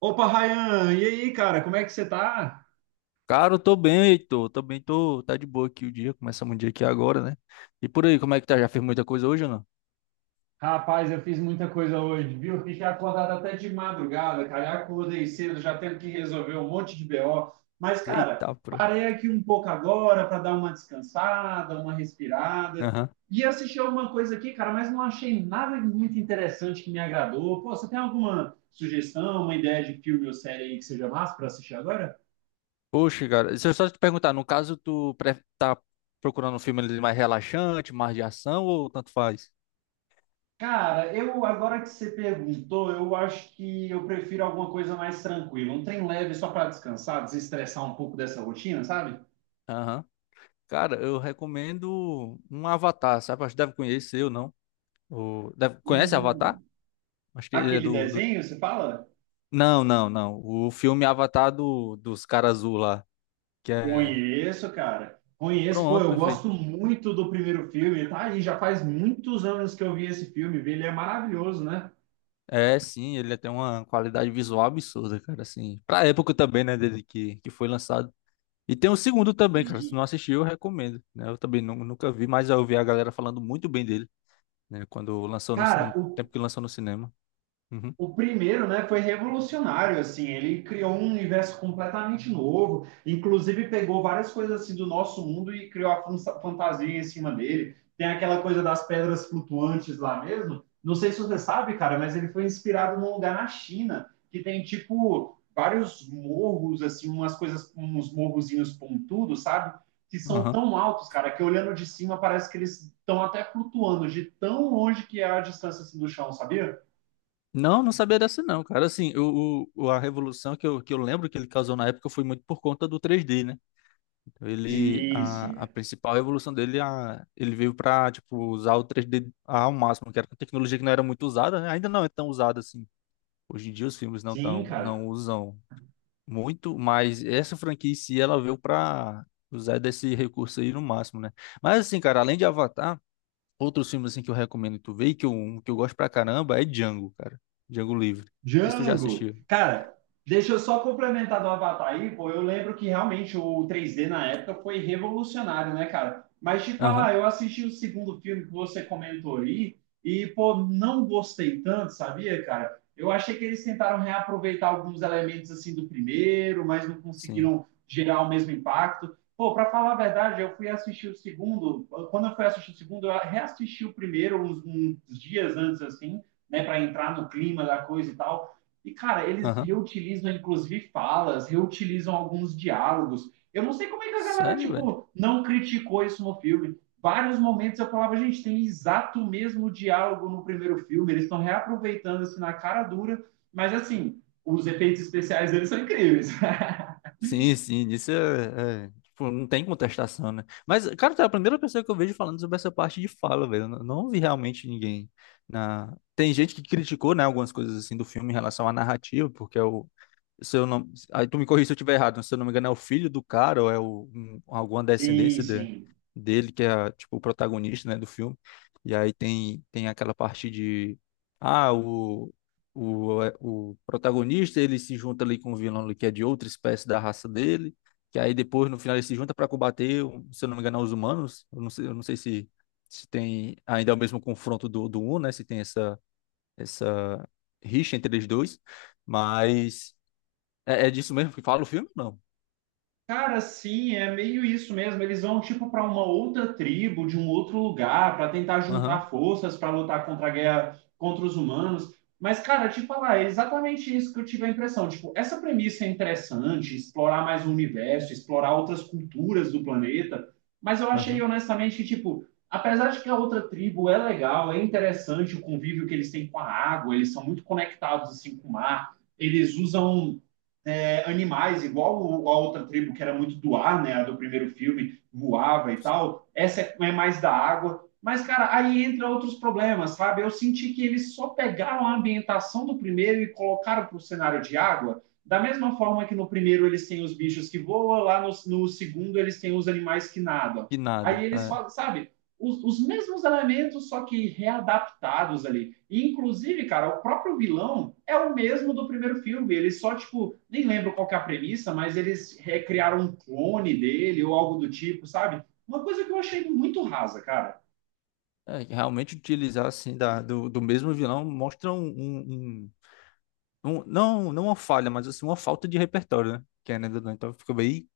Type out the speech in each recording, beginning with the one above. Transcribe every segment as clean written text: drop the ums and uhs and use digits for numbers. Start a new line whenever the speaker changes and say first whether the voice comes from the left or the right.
right: Opa, Rayan, e aí, cara, como é que você tá?
left: Cara, eu tô bem, Heitor. Tô bem, tô. Tá de boa aqui o dia. Começamos o dia aqui agora, né? E por aí, como é que tá? Já fez muita coisa hoje ou não?
right: Rapaz, eu fiz muita coisa hoje, viu? Fiquei acordado até de madrugada, cara. Eu acordei cedo, já tendo que resolver um monte de BO. Mas, cara,
left: Eita, pô.
right: parei aqui um pouco agora para dar uma descansada, uma respirada.
left: Aham.
right: E assistir alguma coisa aqui, cara, mas não achei nada muito interessante que me agradou. Pô, você tem alguma sugestão, uma ideia de filme ou série aí que seja massa para assistir agora?
left: Poxa, cara, se eu só te perguntar, no caso, tá procurando um filme mais relaxante, mais de ação ou tanto faz?
right: Cara, eu agora que você perguntou, eu acho que eu prefiro alguma coisa mais tranquila, um trem leve só para descansar, desestressar um pouco dessa rotina, sabe?
left: Aham. Cara, eu recomendo um Avatar, sabe? Acho que deve conhecer ou não. Conhece Avatar?
right: Hum,
left: Acho que ele é
right: aquele
left: do.
right: desenho, você fala?
left: Não, não, não. O filme Avatar dos caras azul lá. Que é.
right: Conheço, cara. Conheço, pô,
left: Pronto,
right: eu
left: perfeito.
right: gosto muito do primeiro filme, tá aí, já faz muitos anos que eu vi esse filme, vi, ele é maravilhoso, né?
left: É, sim, ele tem uma qualidade visual absurda, cara, assim. Pra época também, né, dele que foi lançado. E tem o segundo também, cara, se
right: Sim.
left: não assistiu, eu recomendo, né? Eu também nunca vi, mas eu vi a galera falando muito bem dele, né, quando lançou
right: Cara,
left: no
right: o
left: tempo que lançou no cinema. Uhum.
right: O primeiro, né, foi revolucionário, assim, ele criou um universo completamente novo, inclusive pegou várias coisas assim do nosso mundo e criou a fantasia em cima dele. Tem aquela coisa das pedras flutuantes lá mesmo. Não sei se você sabe, cara, mas ele foi inspirado num lugar na China que tem tipo vários morros assim, umas coisas, uns morrozinhos pontudos, sabe? Que são
left: Aham.
right: tão altos, cara, que olhando de cima parece que eles estão até flutuando de tão longe que é a distância assim, do chão, sabia?
left: Não, não sabia dessa não, cara. Assim, a revolução que eu lembro que ele causou na época foi muito por conta do 3D, né?
right: Sim,
left: A
right: sim.
left: principal evolução ele veio para tipo, usar o 3D ao máximo, que era uma tecnologia que não era muito usada, né? Ainda não é tão usada assim. Hoje em dia os filmes
right: Sim, cara.
left: não usam muito, mas essa franquia em si, ela veio para usar desse recurso aí no máximo, né? Mas assim, cara, além de Avatar, outros filmes assim que eu recomendo tu ver, e um que eu gosto pra caramba, é Django, cara. Django Livre. Não sei se tu já
right: Django.
left: assistiu.
right: Cara, deixa eu só complementar do Avatar aí, pô. Eu lembro que realmente o 3D na época foi revolucionário, né, cara? Mas te
left: Aham,
right: falar, eu assisti o segundo filme que você comentou aí e, pô, não gostei tanto, sabia, cara? Eu achei que eles tentaram reaproveitar alguns elementos assim do primeiro, mas não
left: sim.
right: conseguiram gerar o mesmo impacto. Pô, para falar a verdade, eu fui assistir o segundo. Quando eu fui assistir o segundo, eu reassisti o primeiro uns dias antes, assim né, para entrar no clima da coisa e tal. E, cara, eles
left: Aham.
right: reutilizam, inclusive, falas, reutilizam alguns diálogos. Eu não sei como é que a galera,
left: Sério, velho?
right: tipo, não criticou isso no filme. Vários momentos eu falava, gente, tem exato o mesmo diálogo no primeiro filme, eles estão reaproveitando, assim, na cara dura, mas, assim, os efeitos especiais deles são incríveis.
left: Sim, sim, isso tipo, não tem contestação, né? Mas, cara, tu é a primeira pessoa que eu vejo falando sobre essa parte de fala, velho. Eu não vi realmente ninguém na... Tem gente que criticou, né, algumas coisas assim do filme em relação à narrativa, porque é o, se eu não, aí tu me corrija se eu estiver errado, mas se eu não me engano, é o filho do cara ou é o, alguma
right: Sim,
left: descendência.
right: sim.
left: Dele que é tipo o protagonista, né, do filme. E aí tem aquela parte de ah, o protagonista, ele se junta ali com o vilão ali, que é de outra espécie da raça dele, que aí depois no final ele se junta para combater, um, se eu não me engano, é os humanos. Eu não sei se tem ainda é o mesmo confronto do um né, se tem essa rixa entre eles dois, mas é, é disso mesmo que fala o filme? Não.
right: Cara, sim, é meio isso mesmo. Eles vão tipo para uma outra tribo, de um outro lugar, para tentar
left: Aham,
right: juntar forças para lutar contra a guerra contra os humanos. Mas, cara, te falar, é exatamente isso que eu tive a impressão. Tipo, essa premissa é interessante, explorar mais o universo, explorar outras culturas do planeta. Mas eu achei
left: aham.
right: honestamente que, tipo, apesar de que a outra tribo é legal, é interessante o convívio que eles têm com a água, eles são muito conectados assim com o mar, eles usam animais, igual a outra tribo que era muito do ar, né? A do primeiro filme voava e tal. Essa é, é mais da água. Mas, cara, aí entra outros problemas, sabe? Eu senti que eles só pegaram a ambientação do primeiro e colocaram para o cenário de água. Da mesma forma que no primeiro eles têm os bichos que voam, lá no segundo eles têm os animais que nadam.
left: Que nada.
right: Aí eles falam, sabe? Os mesmos elementos, só que readaptados ali. E, inclusive, cara, o próprio vilão é o mesmo do primeiro filme. Eles só, tipo, nem lembro qual que é a premissa, mas eles recriaram um clone dele ou algo do tipo, sabe? Uma coisa que eu achei muito rasa, cara.
left: Que realmente utilizar assim do mesmo vilão mostra não, não uma falha, mas assim uma falta de repertório, né? Querendo ou não, então fica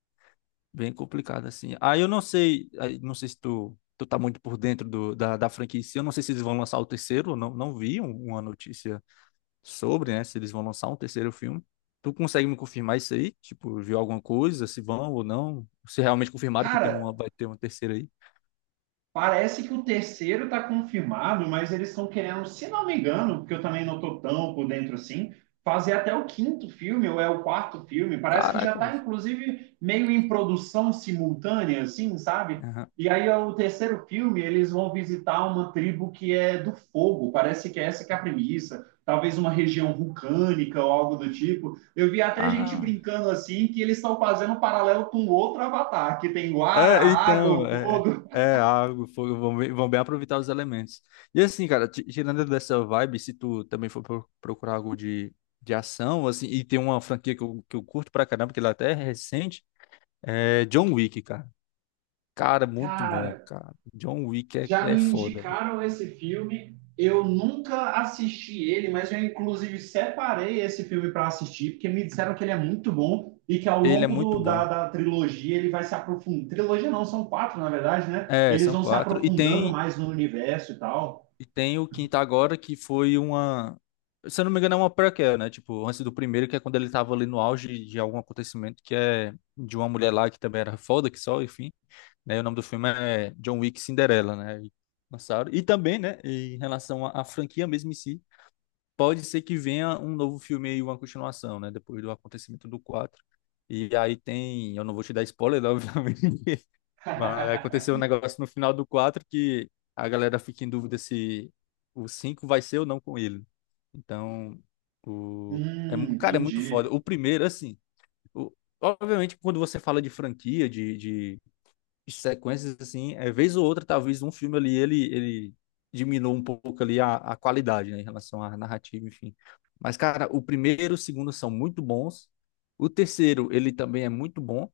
left: bem complicado assim. Aí eu não sei, aí não sei se tu, tu tá muito por dentro da franquia em si, eu não sei se eles vão lançar o terceiro, eu não vi uma notícia sobre, né? Se eles vão lançar um terceiro filme. Tu consegue me confirmar isso aí? Tipo, viu alguma coisa, se vão ou não? Se realmente confirmaram que tem
right: Cara,
left: uma, vai ter uma terceira aí?
right: parece que o terceiro está confirmado, mas eles estão querendo, se não me engano, porque eu também não estou tão por dentro assim, fazer até o quinto filme, ou é o quarto filme. Parece que já
left: Caraca,
right: está,
left: velho.
right: inclusive, meio em produção simultânea, assim, sabe?
left: Aham.
right: E aí, é o terceiro filme, eles vão visitar uma tribo que é do fogo. Parece que é essa que é a premissa. Talvez uma região vulcânica ou algo do tipo. Eu vi até gente
left: Ah,
right: brincando assim que eles estão fazendo um paralelo com outro Avatar, que tem Guara,
left: é,
right: água,
left: então,
right: o
left: é,
right: fogo.
left: é algo, vão bem aproveitar os elementos. E assim, cara, tirando dessa vibe, se tu também for procurar algo de ação, assim, e tem uma franquia que eu curto pra caramba, que ela até é recente, é John Wick, cara. Cara, muito bom,
right: Cara,
left: cara. John Wick
right: já me
left: é foda.
right: indicaram esse filme. Eu nunca assisti ele, mas eu inclusive separei esse filme para assistir, porque me disseram que ele é muito bom e que ao
left: Ele é
right: longo
left: muito
right: da,
left: bom.
right: da trilogia ele vai se aprofundando. Trilogia não, são quatro, na verdade, né?
left: É,
right: Eles
left: são
right: vão se
left: quatro.
right: aprofundando mais no universo e tal.
left: E tem o quinto agora, que foi uma. Se eu não me engano, é uma prequel, né? Tipo, antes do primeiro, que é quando ele tava ali no auge de algum acontecimento, que é de uma mulher lá que também era foda, que só, enfim. Né? E o nome do filme é John Wick Cinderela, né? E lançaram. E também, né? Em relação à franquia mesmo em si, pode ser que venha um novo filme aí, uma continuação, né? Depois do acontecimento do quatro. E aí tem. Eu não vou te dar spoiler, né, obviamente. Mas aconteceu um negócio no final do 4 que a galera fica em dúvida se o 5 vai ser ou não com ele. Então, o... é, cara, é muito foda.
right: Entendi.
left: O primeiro, assim, o- obviamente, quando você fala de franquia, de sequências, assim, é vez ou outra, talvez um filme ali, ele diminua um pouco ali a qualidade, né, em relação à narrativa, enfim. Mas, cara, o primeiro e o segundo são muito bons. O terceiro, ele também é muito bom.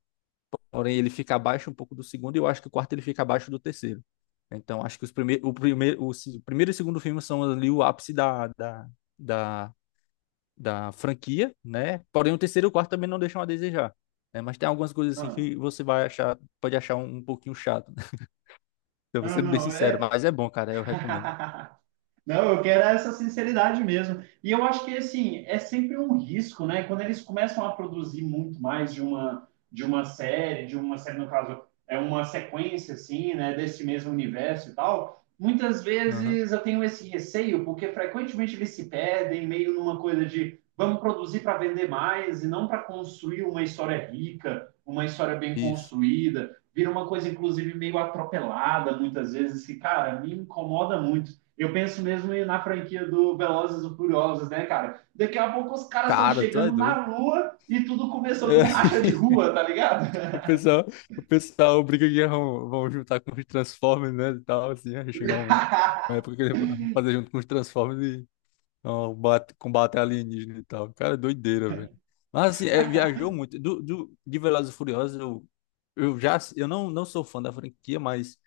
left: Porém, ele fica abaixo um pouco do segundo e eu acho que o quarto ele fica abaixo do terceiro. Então, acho que os primeir, o, primeiro, o, se- o primeiro e o segundo filme são ali o ápice da, da franquia, né? Porém, o terceiro e o quarto também não deixam a desejar, né? Mas tem algumas coisas assim
right: Ah,
left: que você vai achar, pode achar um, um pouquinho chato, né? Eu vou
right: ah,
left: sendo bem
right: não,
left: sincero,
right: é.
left: mas é bom, cara, eu recomendo.
right: Não, eu quero essa sinceridade mesmo. E eu acho que assim, é sempre um risco, né? Quando eles começam a produzir muito mais de uma série no caso, é uma sequência assim, né, desse mesmo universo e tal, muitas
left: Aham.
right: vezes eu tenho esse receio, porque frequentemente eles se perdem meio numa coisa de vamos produzir para vender mais e não para construir uma história rica, uma história bem
left: Isso.
right: construída. Vira uma coisa, inclusive, meio atropelada, muitas vezes, que, cara, me incomoda muito. Eu penso mesmo na franquia do Velozes e Furiosos, né, cara? Daqui a pouco os caras estão
left: Cara, tu
right: chegando
left: é doido.
right: na lua e tudo começou com racha de rua, tá ligado?
left: O pessoal, o pessoal briga que vão juntar com os Transformers, né? E tal, assim, aí chegar um, uma época que eles vão fazer junto com os Transformers e ó, combate alienígena e tal. Cara, doideira, velho. Mas assim, é, viajou muito. De Velozes e Furiosos, eu já eu não, não sou fã da franquia, mas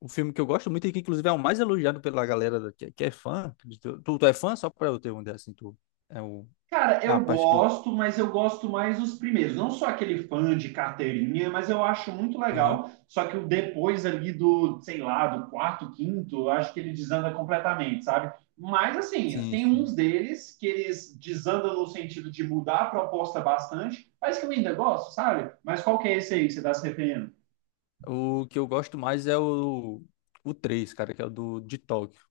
left: o filme que eu gosto muito e que, inclusive, é o mais elogiado pela galera que é fã. Tu é fã? Só pra eu ter uma ideia assim, tu. É, o,
right: Cara,
left: é a
right: eu
left: parte que.
right: gosto, mas eu gosto mais os primeiros. Não sou aquele fã de carteirinha, mas eu acho muito
left: Aham.
right: legal. Só que o depois ali do, sei lá, do quarto, quinto, eu acho que ele desanda completamente, sabe? Mas, assim,
left: Sim,
right: tem
left: sim.
right: uns deles que eles desandam no sentido de mudar a proposta bastante, mas que eu ainda gosto, sabe? Mas qual que é esse aí que você está se referindo?
left: O que eu gosto mais é o 3 cara, que é o do de Tóquio.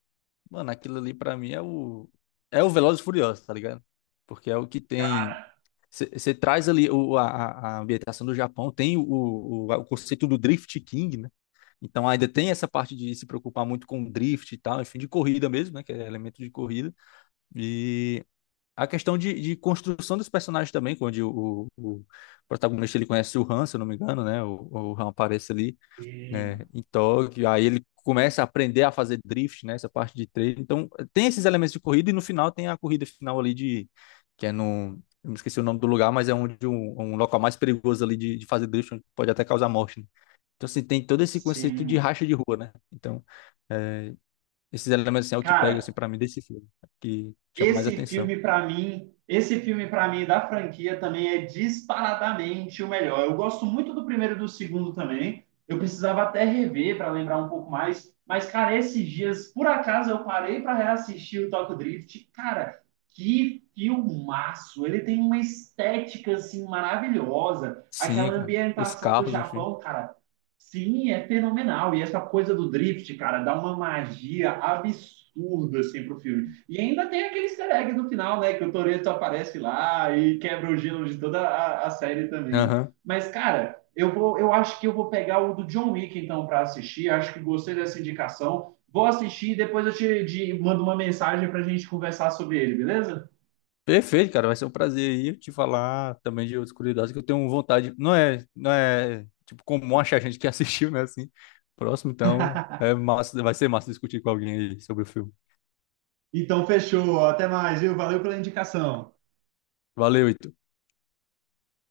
left: Mano, aquilo ali pra mim é o é o Velozes e Furiosos, tá ligado? Porque é o que tem
right: Cara,
left: você traz ali o, a ambientação do Japão, tem o conceito do Drift King, né? Então ainda tem essa parte de se preocupar muito com o drift e tal, enfim, de corrida mesmo, né? Que é elemento de corrida. E a questão de construção dos personagens também, onde o protagonista ele conhece o Han, se eu não me engano, né? O Han aparece ali né,
right: sim,
left: em Tóquio, aí ele começa a aprender a fazer drift, né, essa parte de treino. Então, tem esses elementos de corrida e no final tem a corrida final ali de que é no eu me esqueci o nome do lugar, mas é onde um local mais perigoso ali de fazer drift, onde pode até causar morte, né? Então, assim, tem todo esse conceito de
right: sim.
left: racha de rua, né? Então, esses elementos, assim, é o que pega, assim,
right: Cara,
left: pra mim, desse filme, que chama mais
right: esse
left: atenção.
right: filme para mim, esse filme para mim da franquia também é disparadamente o melhor. Eu gosto muito do primeiro e do segundo também. Eu precisava até rever para lembrar um pouco mais, mas cara, esses dias por acaso eu parei para reassistir o Tokyo Drift. Cara, que filmaço! Ele tem uma estética assim maravilhosa, aquela
left: Sim, cara. Os
right: ambientação do
left: carros, enfim.
right: Japão, cara. Sim, é fenomenal. E essa coisa do drift, cara, dá uma magia absurda assim pro filme. E ainda tem aquele easter egg no final, né? Que o Toreto aparece lá e quebra o gelo de toda a série também. Mas, cara, eu acho que eu vou pegar o do John Wick então para assistir. Acho que gostei dessa indicação. Vou assistir e depois eu te mando uma mensagem para a gente conversar sobre ele, beleza?
left: Perfeito, cara. Vai ser um prazer aí te falar também de outras curiosidades que eu tenho vontade. Não é tipo comum achar gente que assistiu, né? Assim, próximo, então é massa, vai ser massa discutir com alguém aí sobre o filme.
right: Então fechou, até mais, viu? Valeu pela indicação.
left: Valeu, Ito.